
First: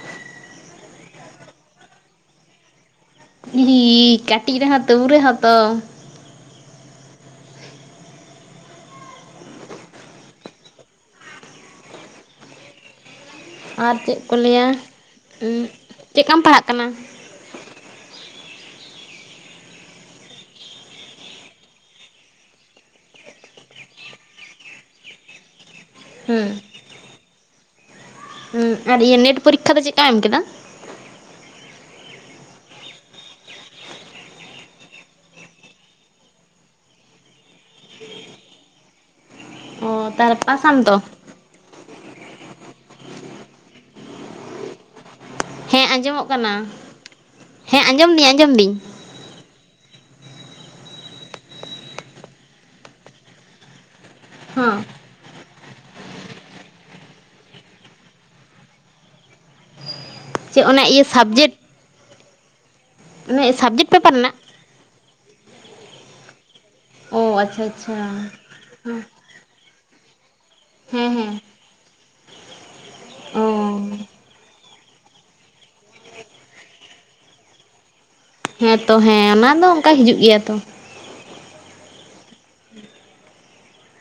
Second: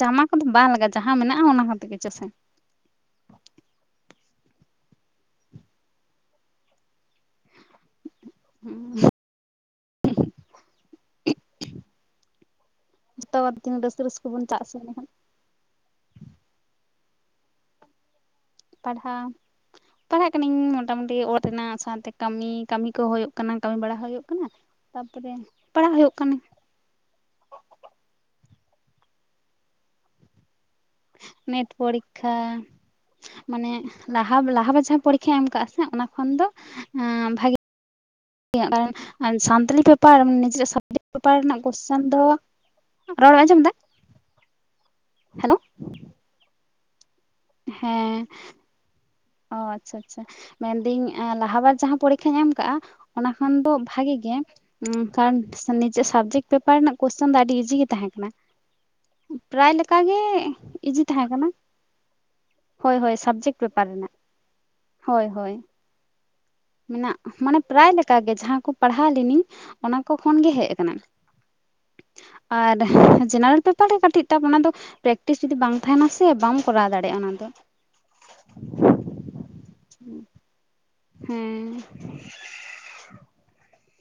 [SPEAKER 1] ᱡᱟᱢᱟ ᱠᱚᱫᱚ ᱵᱟᱝ ᱞᱟᱜᱟᱜᱼᱟ ᱡᱟᱦᱟᱸ ᱢᱮᱱᱟᱜᱼᱟ ᱚᱱᱟ ᱠᱚᱛᱮ ᱜᱮ ᱪᱚᱥᱮ
[SPEAKER 2] ᱦᱤᱸᱦᱤᱸ ᱠᱟᱹᱴᱤᱡ ᱨᱮᱦᱚᱸ ᱛᱩᱹᱵ ᱨᱮᱦᱚᱸ ᱛᱚ
[SPEAKER 1] ᱦᱮᱸ [unintelligible] [unintelligible]
[SPEAKER 2] ᱟᱨ ᱪᱮᱫ ᱠᱚ ᱞᱟᱹᱭ-ᱟ ᱪᱮᱠᱠᱟᱢ ᱯᱟᱲᱦᱟᱜ ᱠᱟᱱᱟ
[SPEAKER 1] ᱯᱟᱲᱦᱟᱣ ᱯᱟᱲᱦᱟᱜ ᱠᱟᱹᱱᱟᱹᱧ ᱢᱳᱴᱟᱢᱩᱴᱤ ᱚᱛ ᱨᱮᱱᱟᱜ ᱥᱟᱶᱛᱮ ᱠᱟᱹᱢᱤ ᱠᱟᱹᱢᱤ ᱠᱚ ᱦᱩᱭᱩᱜ ᱠᱟᱱᱟ ᱠᱟᱹᱢᱤ ᱵᱟᱲᱟ ᱦᱩᱭᱩᱜ ᱠᱟᱱᱟ ᱛᱟᱯᱚᱨᱮ ᱯᱟᱲᱦᱟᱜ ᱦᱩᱭᱩᱜ ᱠᱟᱱᱟ
[SPEAKER 2] ᱦᱮᱸ ᱟᱨ ᱱᱮᱴ ᱯᱚᱨᱤᱠᱠᱷᱟ ᱫᱚ ᱪᱮᱠᱠᱟᱢ ᱮᱢ ᱠᱮᱫᱟ
[SPEAKER 1] ᱱᱮᱴ ᱯᱚᱨᱤᱠᱠᱷᱟ ᱢᱟᱱᱮ ᱞᱟᱦᱟ ᱞᱟᱦᱟ ᱵᱟᱪᱷᱟ ᱡᱟᱦᱟᱸ ᱯᱚᱨᱤᱠᱠᱷᱟ ᱮᱢ ᱠᱟᱜᱼᱟ ᱥᱮ ᱚᱱᱟ ᱠᱷᱚᱱ ᱫᱚ ᱵᱷᱟᱜᱮ ᱠᱤᱭᱟᱜ ᱠᱟᱨᱚᱱ ᱥᱟᱱᱛᱟᱞᱤ
[SPEAKER 2] ᱚ
[SPEAKER 1] ᱯᱮᱯᱟᱨ
[SPEAKER 2] ᱛᱟᱦᱚᱞᱮ
[SPEAKER 1] ᱱᱤᱡᱮᱨᱟᱜ
[SPEAKER 2] ᱯᱟᱥᱟᱢ ᱛᱚ?
[SPEAKER 1] ᱥᱟᱵᱡᱮᱠᱴ ᱯᱮᱯᱟᱨ ᱨᱮᱱᱟᱜ ᱠᱚᱥᱪᱮᱱ ᱫᱚ ᱨᱚᱲ ᱟᱸᱡᱚᱢ ᱮᱫᱟ ᱦᱮᱞᱳ
[SPEAKER 2] ᱦᱮᱸ ᱟᱸᱡᱚᱢᱚᱜ ᱠᱟᱱᱟ ᱦᱮᱸ ᱟᱸᱡᱚᱢ ᱫᱤᱧ ᱟᱸᱡᱚᱢ ᱫᱤᱧ
[SPEAKER 1] ᱚ ᱟᱪᱪᱷᱟ ᱟᱪᱪᱷᱟ ᱢᱮᱱᱫᱟᱹᱧ ᱞᱟᱦᱟ ᱵᱟᱨ ᱡᱟᱦᱟᱸ ᱯᱚᱨᱤᱠᱠᱷᱟ ᱮᱢ ᱠᱟᱜᱼᱟ ᱚᱱᱟ ᱠᱷᱚᱱ ᱫᱚ ᱵᱷᱟᱜᱤ ᱟᱱᱰ
[SPEAKER 2] ᱦᱚᱸ
[SPEAKER 1] [unintelligible] ᱱᱤᱡᱮ ᱥᱟᱵᱡᱮᱠᱴ ᱯᱮᱯᱟᱨ ᱨᱮᱱᱟᱜ ᱠᱚᱥᱪᱮᱱ ᱫᱚ ᱟᱹᱰᱤ ᱤᱡᱤ ᱜᱮ ᱛᱟᱦᱮᱸ ᱠᱟᱱᱟ ᱯᱮᱨᱟᱭ ᱞᱮᱠᱟ ᱚᱱᱠᱟ ᱜᱮ
[SPEAKER 2] ᱪᱮ ᱚᱱᱟ
[SPEAKER 1] ᱤᱡᱤ
[SPEAKER 2] ᱤᱭᱟᱹ
[SPEAKER 1] ᱛᱟᱦᱮᱸ ᱠᱟᱱᱟ
[SPEAKER 2] ᱥᱟᱵᱡᱮᱠᱴ ᱥᱟᱵᱡᱮᱠᱴ ᱯᱮᱯᱟᱨ ᱨᱮᱱᱟᱜ
[SPEAKER 1] ᱦᱳᱭ ᱦᱳᱭ ᱢᱮᱱᱟᱜ
[SPEAKER 2] ᱚ
[SPEAKER 1] ᱢᱟᱱᱮ
[SPEAKER 2] ᱟᱪᱪᱷᱟ
[SPEAKER 1] ᱯᱨᱟᱭ
[SPEAKER 2] ᱟᱪᱪᱷᱟ
[SPEAKER 1] ᱞᱮᱠᱟᱜᱮ ᱡᱟᱦᱟᱸ ᱠᱚ ᱯᱟᱲᱦᱟᱣ ᱞᱤᱱᱟᱹᱧ ᱚᱱᱟ ᱠᱚ ᱠᱷᱚᱱ ᱜᱮ ᱦᱮᱡᱠᱟᱱᱟ
[SPEAKER 2] ᱦᱮᱸ ᱦᱮᱸ
[SPEAKER 1] ᱟᱨ
[SPEAKER 2] ᱚ
[SPEAKER 1] ᱡᱮᱱᱟᱨᱮᱞ ᱯᱮᱯᱟᱨ ᱨᱮ ᱠᱟᱹᱴᱤᱡ ᱴᱟᱯ ᱚᱱᱟ ᱫᱚ ᱯᱨᱮᱠᱴᱤᱥ ᱡᱩᱫᱤ ᱵᱟᱝ ᱛᱟᱦᱮᱱᱟ ᱥᱮ ᱵᱟᱢ ᱠᱚᱨᱟᱣ ᱫᱟᱲᱮᱭᱟᱜᱼᱟ ᱚᱱᱟ ᱫᱚ
[SPEAKER 2] ᱦᱮᱸᱛᱚ ᱦᱮᱸ ᱚᱱᱟ ᱫᱚ ᱚᱱᱠᱟ ᱦᱤᱡᱩᱜ ᱜᱮᱭᱟ ᱛᱚ
[SPEAKER 1] ᱦᱮᱸ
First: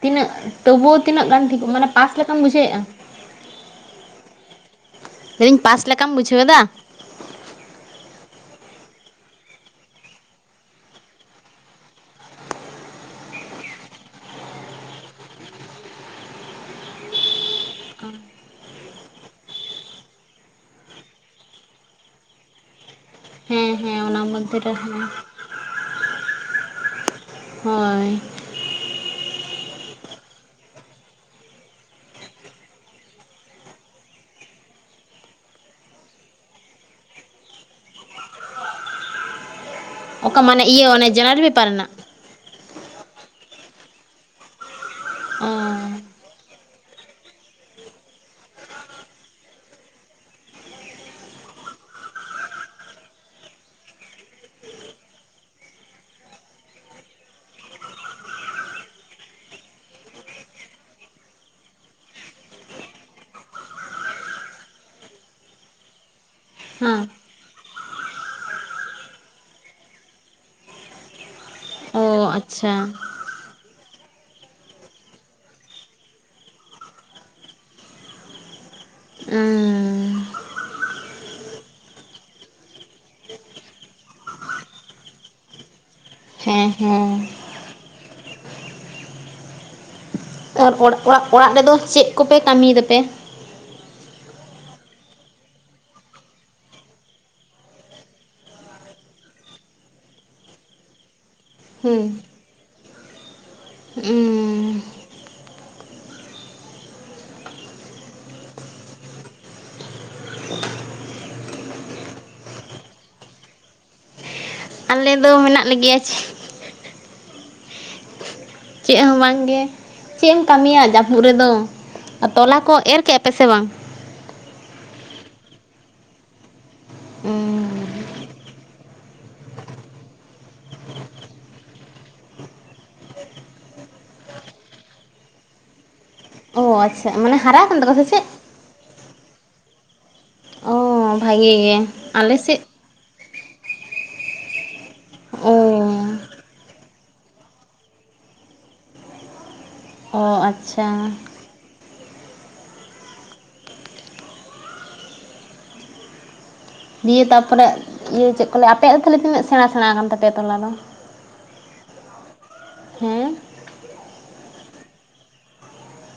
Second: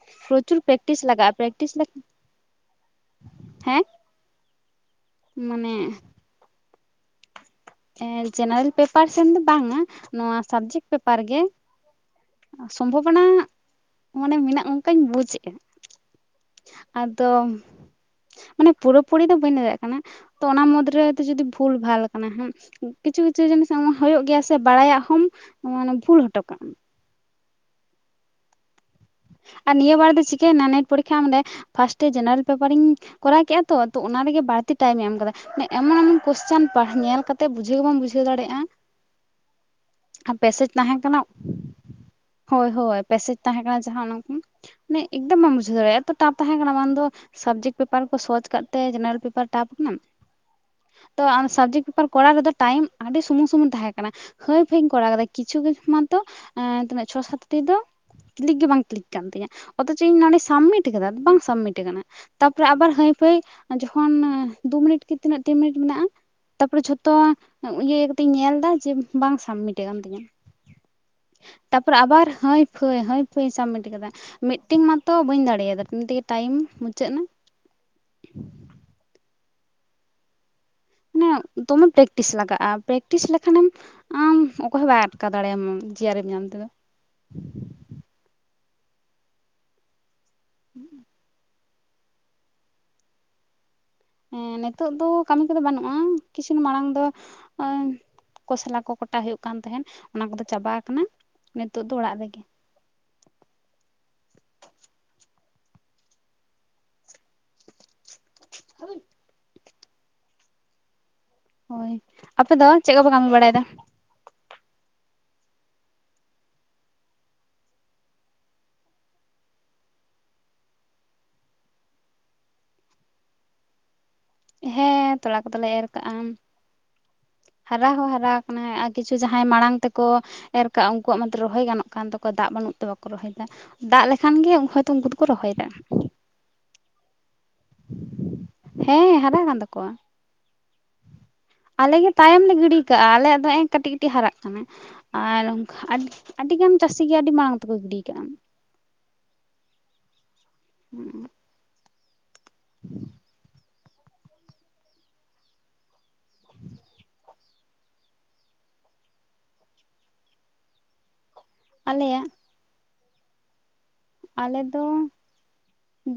[SPEAKER 2] ᱛᱤᱱᱟᱹᱜ
[SPEAKER 1] ᱯᱨᱚᱪᱩᱨ
[SPEAKER 2] ᱛᱵᱩ
[SPEAKER 1] ᱯᱨᱮᱠᱴᱤᱥ
[SPEAKER 2] ᱛᱤᱱᱟᱹᱜ
[SPEAKER 1] ᱞᱟᱜᱟᱜᱼᱟ
[SPEAKER 2] ᱜᱟᱱ
[SPEAKER 1] ᱯᱨᱮᱠᱴᱤᱥ
[SPEAKER 2] ᱴᱷᱤᱠᱚᱜᱼᱟ ᱢᱟᱱᱮ ᱯᱟᱥ ᱞᱮᱠᱟᱢ ᱵᱩᱡᱷᱟᱹᱣᱮᱫ-ᱟ
[SPEAKER 1] ᱦᱮᱸ
[SPEAKER 2] ᱞᱟᱹᱭ ᱫᱤᱧ
[SPEAKER 1] ᱢᱟᱱᱮ
[SPEAKER 2] ᱯᱟᱥ ᱞᱮᱠᱟᱢ ᱵᱩᱡᱷᱟᱹᱣ ᱫᱟ
[SPEAKER 1] ᱡᱮᱱᱟᱨᱮᱞ ᱯᱮᱯᱟᱨ ᱥᱮᱱ ᱫᱚ ᱵᱟᱝ-ᱟ ᱱᱚᱣᱟ ᱥᱟᱵᱡᱮᱠᱴ ᱯᱮᱯᱟᱨ ᱜᱮ ᱥᱚᱢᱵᱷᱚᱵᱚᱱᱟ ᱢᱟᱱᱮ ᱢᱮᱱᱟᱜ ᱚᱱᱠᱟᱧ ᱵᱩᱡ ᱮᱫᱼᱟ ᱟᱫᱚᱢ ᱢᱟᱱᱮ ᱯᱩᱨᱟᱹᱯᱩᱨᱤ ᱫᱚ ᱵᱟᱹᱧ ᱞᱟᱹᱭ ᱫᱟᱨᱮᱭᱟ ᱠᱟᱱᱟ ᱛᱚ ᱚᱱᱟ ᱢᱩᱫᱽ ᱨᱮ ᱡᱩᱫᱤ ᱵᱷᱩᱞ ᱵᱷᱟᱞ ᱠᱟᱱᱟ ᱠᱤᱪᱷᱩ ᱠᱤᱪᱷᱩ ᱡᱤᱱᱤᱥ
[SPEAKER 2] ᱦᱮᱸ ᱦᱮᱸ ᱚᱱᱟ
[SPEAKER 1] ᱦᱩᱭᱩᱜ ᱜᱮᱭᱟ ᱥᱮ
[SPEAKER 2] ᱢᱚᱫᱽᱫᱷᱮ ᱨᱮ ᱦᱮᱸ
[SPEAKER 1] ᱵᱟᱲᱟᱭᱟᱜ ᱦᱚᱸᱚᱢ ᱵᱷᱩᱞ ᱦᱚᱴᱚ ᱠᱟᱜᱼᱟ
[SPEAKER 2] ᱦᱳᱭ
[SPEAKER 1] ᱟᱨ ᱱᱤᱭᱟᱹ ᱵᱟᱨ ᱫᱚ ᱪᱤᱠᱟᱹᱭᱮᱱᱟ ᱱᱮᱴ ᱯᱚᱨᱤᱠᱠᱷᱟ ᱚᱰᱮ ᱯᱷᱟᱥᱴᱮ ᱡᱮᱱᱟᱨᱮᱞ ᱯᱮᱯᱟᱨᱤᱧ ᱠᱚᱨᱟᱣ ᱠᱮᱫᱼᱟ ᱛᱚ ᱚᱱᱟ ᱚᱱᱟ ᱨᱮᱜᱮ ᱵᱟᱹᱲᱛᱤ ᱴᱟᱭᱤᱢ ᱮᱢ ᱠᱟᱫᱟ ᱮᱢᱚᱱ ᱠᱚᱥᱪᱟᱱ ᱧᱮᱞ ᱠᱟᱛᱮ ᱵᱩᱡᱷᱟᱹᱣ ᱜᱮ ᱵᱟᱢ ᱵᱩᱡᱷᱟᱹᱣ ᱫᱟᱲᱮᱭᱟᱜᱼᱟ
[SPEAKER 2] ᱚᱠᱟ ᱢᱟᱱᱮ
[SPEAKER 1] ᱯᱮᱥᱮᱡᱽ
[SPEAKER 2] ᱤᱭᱟᱹ
[SPEAKER 1] ᱛᱟᱦᱮᱸ
[SPEAKER 2] ᱚᱱᱮ
[SPEAKER 1] ᱠᱟᱱᱟ
[SPEAKER 2] ᱡᱮᱱᱟᱨᱮᱞ ᱯᱮᱯᱟᱨ ᱨᱮᱱᱟᱜ
[SPEAKER 1] ᱦᱳᱭ ᱦᱳᱭ ᱯᱮᱥᱮᱡ ᱛᱟᱦᱮᱸᱠᱟᱱᱟ ᱮᱠᱫᱚᱢ
[SPEAKER 2] ᱚ
[SPEAKER 1] ᱵᱟᱢ ᱵᱩᱡᱷᱟᱹᱣ ᱫᱟᱲᱮᱭᱟᱜᱼᱟ ᱴᱟᱯ ᱛᱟᱦᱮᱸ ᱠᱟᱱᱟ ᱵᱟᱝ ᱫᱚ ᱥᱟᱵᱡᱮᱠᱴ ᱯᱮᱯᱟᱨ ᱠᱚ ᱥᱚᱦᱚᱪ ᱠᱟᱜ ᱛᱮ ᱡᱮᱱᱟᱨᱮᱞ ᱯᱮᱯᱟᱨ ᱴᱟᱯ ᱱᱟ ᱛᱚ ᱥᱟᱵᱡᱮᱠᱴ ᱯᱮᱯᱟᱨ ᱠᱚᱨᱟᱣ ᱨᱮᱫᱚ ᱴᱟᱭᱤᱢ ᱟᱹᱰᱤ ᱥᱩᱢᱩᱝ ᱥᱩᱢᱩᱝ ᱛᱟᱦᱮᱸ ᱠᱟᱱᱟ ᱦᱟᱹᱭ ᱯᱷᱟᱹᱭᱤᱧ ᱠᱚᱨᱟᱣ ᱠᱮᱫᱟ ᱠᱤᱪᱷᱩ ᱢᱟᱛᱚ ᱛᱤᱱᱟᱹᱜ ᱪᱷᱚ ᱥᱟᱛᱴᱤ ᱫᱚ ᱠᱞᱤᱠ ᱜᱮ ᱵᱟᱝ ᱠᱞᱤᱠ ᱠᱟᱱ ᱛᱤᱧᱟ ᱚᱛᱷᱪᱚ ᱤᱧ ᱱᱚᱰᱮᱧ ᱥᱟᱵᱢᱤᱴ ᱠᱟᱫᱟ ᱵᱟᱝ ᱥᱟᱵᱢᱤᱴ ᱠᱟᱱᱟ ᱛᱟᱨᱯᱚᱨᱮ ᱟᱵᱟᱨ ᱦᱟᱹᱭ ᱯᱷᱟᱹᱭ ᱚᱠᱷᱚᱱ ᱫᱩ ᱢᱤᱱᱤᱴ ᱠᱤ ᱛᱤᱱᱟᱹᱜ ᱛᱤᱱ ᱢᱤᱱᱤᱴ ᱢᱮᱱᱟᱜᱼᱟ ᱛᱟᱨᱯᱚᱨᱮ
[SPEAKER 2] ᱦᱮᱸ
[SPEAKER 1] ᱡᱷᱚᱛᱚ ᱤᱭᱟᱹ ᱠᱟᱛᱮᱧ ᱧᱮᱞᱫᱟ ᱡᱮ ᱵᱟᱝ ᱥᱟᱵᱢᱤᱴ ᱠᱟᱱ ᱛᱤᱧᱟ ᱛᱟᱯᱚᱨ
[SPEAKER 2] ᱚ
[SPEAKER 1] ᱟᱵᱟᱨ ᱦᱟᱺᱭ
[SPEAKER 2] ᱟᱪᱪᱷᱟ
[SPEAKER 1] ᱯᱷᱟᱹᱭ ᱦᱟᱺᱭ ᱯᱷᱟᱹᱭ ᱥᱟᱵᱢᱤᱴ ᱠᱟᱫᱟ ᱢᱤᱫᱴᱮᱱ ᱢᱟᱛᱚ ᱵᱟᱹᱧ ᱫᱟᱲᱮᱭᱟᱫᱟ ᱛᱮᱜᱮ ᱴᱟᱭᱤᱢ ᱢᱩᱪᱟᱹᱫ ᱮᱱᱟ [inaudible]
[SPEAKER 2] ᱩᱸ
[SPEAKER 1] ᱢᱟᱱᱮ ᱫᱚᱢᱮᱢ ᱯᱨᱮᱠᱴᱤᱥ ᱞᱟᱜᱟᱜᱼᱟ ᱯᱨᱮᱠᱴᱤᱥ ᱞᱮᱠᱷᱟᱱᱮᱢ ᱟᱢ ᱚᱠᱚᱭ ᱦᱚᱸ ᱵᱟᱭ ᱟᱴᱠᱟ ᱫᱟᱲᱮᱭᱟᱢᱟ ᱡᱮᱟᱨᱮᱢ ᱧᱟᱢᱫᱟ
[SPEAKER 2] ᱦᱮᱸ ᱦᱮᱸ ᱚᱨᱟᱜ ᱚᱲᱟᱜ ᱨᱮᱫᱚ ᱪᱮᱫ ᱠᱚᱯᱮ ᱠᱟᱹᱢᱤᱭ ᱫᱟᱯᱮ
[SPEAKER 1] ᱦᱮᱸ ᱱᱤᱛᱚᱜ ᱫᱚ ᱠᱟᱹᱢᱤ ᱠᱚᱫᱚ ᱵᱟᱹᱱᱩᱜᱼᱟ ᱠᱤᱪᱷᱩ ᱢᱟᱲᱟᱝ ᱫᱚ ᱳᱭ ᱠᱚᱥᱟᱞᱟ ᱠᱚ ᱠᱚᱴᱟ ᱦᱩᱭᱩᱜ ᱠᱟᱱ ᱛᱟᱦᱮᱸᱱ ᱚᱱᱟ ᱠᱚᱫᱚ ᱪᱟᱵᱟ ᱠᱟᱱᱟ ᱱᱤᱛᱚᱜ ᱫᱚ ᱚᱲᱟᱜ ᱨᱮᱜᱮ [inaudible]
[SPEAKER 2] ᱦᱩᱸ
[SPEAKER 1] [inaudible] ᱦ ᱦᱳᱭ ᱟᱯᱮ ᱫᱚ ᱪᱮᱫ ᱠᱚᱯᱮ ᱠᱟᱹᱢᱤ ᱵᱟᱲᱟᱭᱮᱫᱟ
[SPEAKER 2] ᱟᱞᱮ ᱫᱚ ᱢᱮᱱᱟᱜ ᱞᱮᱜᱮᱭᱟ ᱪᱮ ᱪᱮᱫ ᱦᱚᱸ ᱵᱟᱝᱜᱮ ᱪᱮᱫ ᱮᱢ ᱠᱟᱹᱢᱤᱭᱟ ᱡᱟᱹᱯᱩᱫ ᱨᱮᱫᱚ ᱟᱨ ᱛᱚᱞᱟ ᱠᱚ ᱮᱨ ᱠᱮᱫᱼᱟ ᱯᱮ ᱥᱮ ᱵᱟᱝ
[SPEAKER 1] ᱦᱮᱸ ᱛᱚᱞᱟ ᱠᱚᱫᱚᱞᱮ ᱮᱨ ᱠᱟᱜᱼᱟ
[SPEAKER 2] ᱩᱸ
[SPEAKER 1] ᱦᱟᱨᱟ ᱦᱚᱸ ᱦᱟᱨᱟ ᱠᱟᱱᱟ ᱟᱨ ᱠᱤᱪᱷᱩ ᱡᱟᱦᱟᱸᱭ ᱢᱟᱲᱟᱝ ᱛᱮᱠᱚ ᱮᱨ ᱠᱟᱜᱼᱟ ᱩᱱᱠᱩᱣᱟᱜ ᱢᱟᱛᱚ ᱨᱚᱦᱚᱭ ᱜᱟᱱᱚᱜ ᱠᱟᱱ ᱛᱟᱠᱚᱣᱟ ᱫᱟᱜ ᱵᱟᱱᱩᱜ ᱵᱟᱱᱩᱜ ᱛᱮ ᱵᱟᱠᱚ ᱨᱚᱦᱚᱭᱫᱟ ᱫᱟᱜ ᱞᱮᱠᱷᱟᱱ ᱜᱮ ᱦᱳᱭᱛᱚ ᱩᱱᱠᱩ ᱫᱚᱠᱚ ᱨᱚᱦᱚᱭᱮᱫᱟ
[SPEAKER 2] ᱚ ᱟᱪᱪᱷᱟ ᱢᱟᱱᱮ ᱦᱟᱨᱟᱜ ᱠᱟᱱ ᱛᱟᱠᱚᱣᱟ ᱥᱮ ᱪᱮᱫ?
[SPEAKER 1] ᱦᱮᱸ ᱦᱟᱨᱟ
[SPEAKER 2] ᱚ ᱵᱷᱟᱜᱮ ᱜᱮ
[SPEAKER 1] ᱟᱞᱮ ᱛᱟᱭᱚᱢ ᱞᱮ
[SPEAKER 2] ᱥᱮᱫ
[SPEAKER 1] ᱜᱤᱰᱤ ᱠᱟᱜᱼᱟ᱾ ᱱᱮ-ᱮ ᱠᱟᱹᱴᱤᱡ ᱠᱟᱹᱴᱤᱡ ᱦᱟᱨᱟᱜ ᱠᱟᱱᱟ ᱟᱨ
[SPEAKER 2] ᱚ
[SPEAKER 1] ᱟᱹᱰᱤ ᱜᱟᱱ ᱪᱟᱹᱥᱤ ᱜᱮ ᱟᱹᱰᱤ ᱢᱟᱲᱟᱝ ᱛᱮᱠᱚ ᱜᱤᱰᱤ ᱟᱠᱟᱫᱼᱟ᱾ [inaudible]
[SPEAKER 2] ᱚ ᱟᱪᱪᱷᱟ
[SPEAKER 1] [unintelligible]
[SPEAKER 2] ᱫᱤᱭᱮ ᱛᱟᱨᱯᱚᱨᱮ ᱤᱭᱟᱹ ᱪᱮᱫ ᱠᱚ ᱞᱟᱹᱭᱟ ᱟᱯᱮᱭᱟᱜ ᱛᱟᱞᱮ ᱛᱤᱱᱟᱹᱜ ᱥᱮᱬᱟ ᱥᱮᱬᱟ ᱟᱠᱟᱱ ᱛᱟᱯᱮᱭᱟ ᱴᱚᱞᱟ ᱫᱚ?
[SPEAKER 1] ᱟᱞᱮᱭᱟᱜ
[SPEAKER 2] ᱦᱮᱸ
[SPEAKER 1] ᱟᱞᱮ ᱫᱚ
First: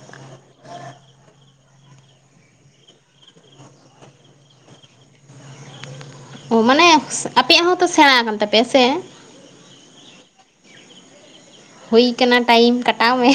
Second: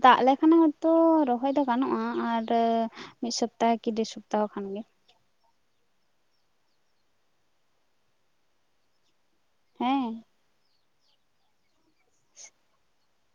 [SPEAKER 1] ᱫᱟᱜ ᱞᱮᱠᱷᱟᱱ ᱦᱚᱭᱛᱚ ᱨᱚᱦᱚᱭ ᱫᱚ ᱜᱟᱱᱚᱜᱼᱟ ᱟᱨ ᱢᱤᱫ ᱥᱚᱯᱛᱟᱦ ᱠᱤ ᱰᱮᱲ ᱥᱚᱯᱛᱟᱦᱚ ᱚᱛ ᱠᱷᱟᱱ ᱜᱮ
[SPEAKER 2] ᱚ ᱢᱟᱱᱮ ᱟᱯᱮᱭᱟᱜ ᱦᱚᱸᱛᱚ ᱥᱮᱬᱟ ᱟᱠᱟᱱ ᱛᱟᱯᱮᱭᱟ ᱥᱮ
[SPEAKER 1] ᱦᱮᱸ
[SPEAKER 2] ᱦᱩᱭ ᱠᱟᱱᱟ ᱴᱟᱭᱤᱢ ᱠᱟᱴᱟᱣ ᱢᱮ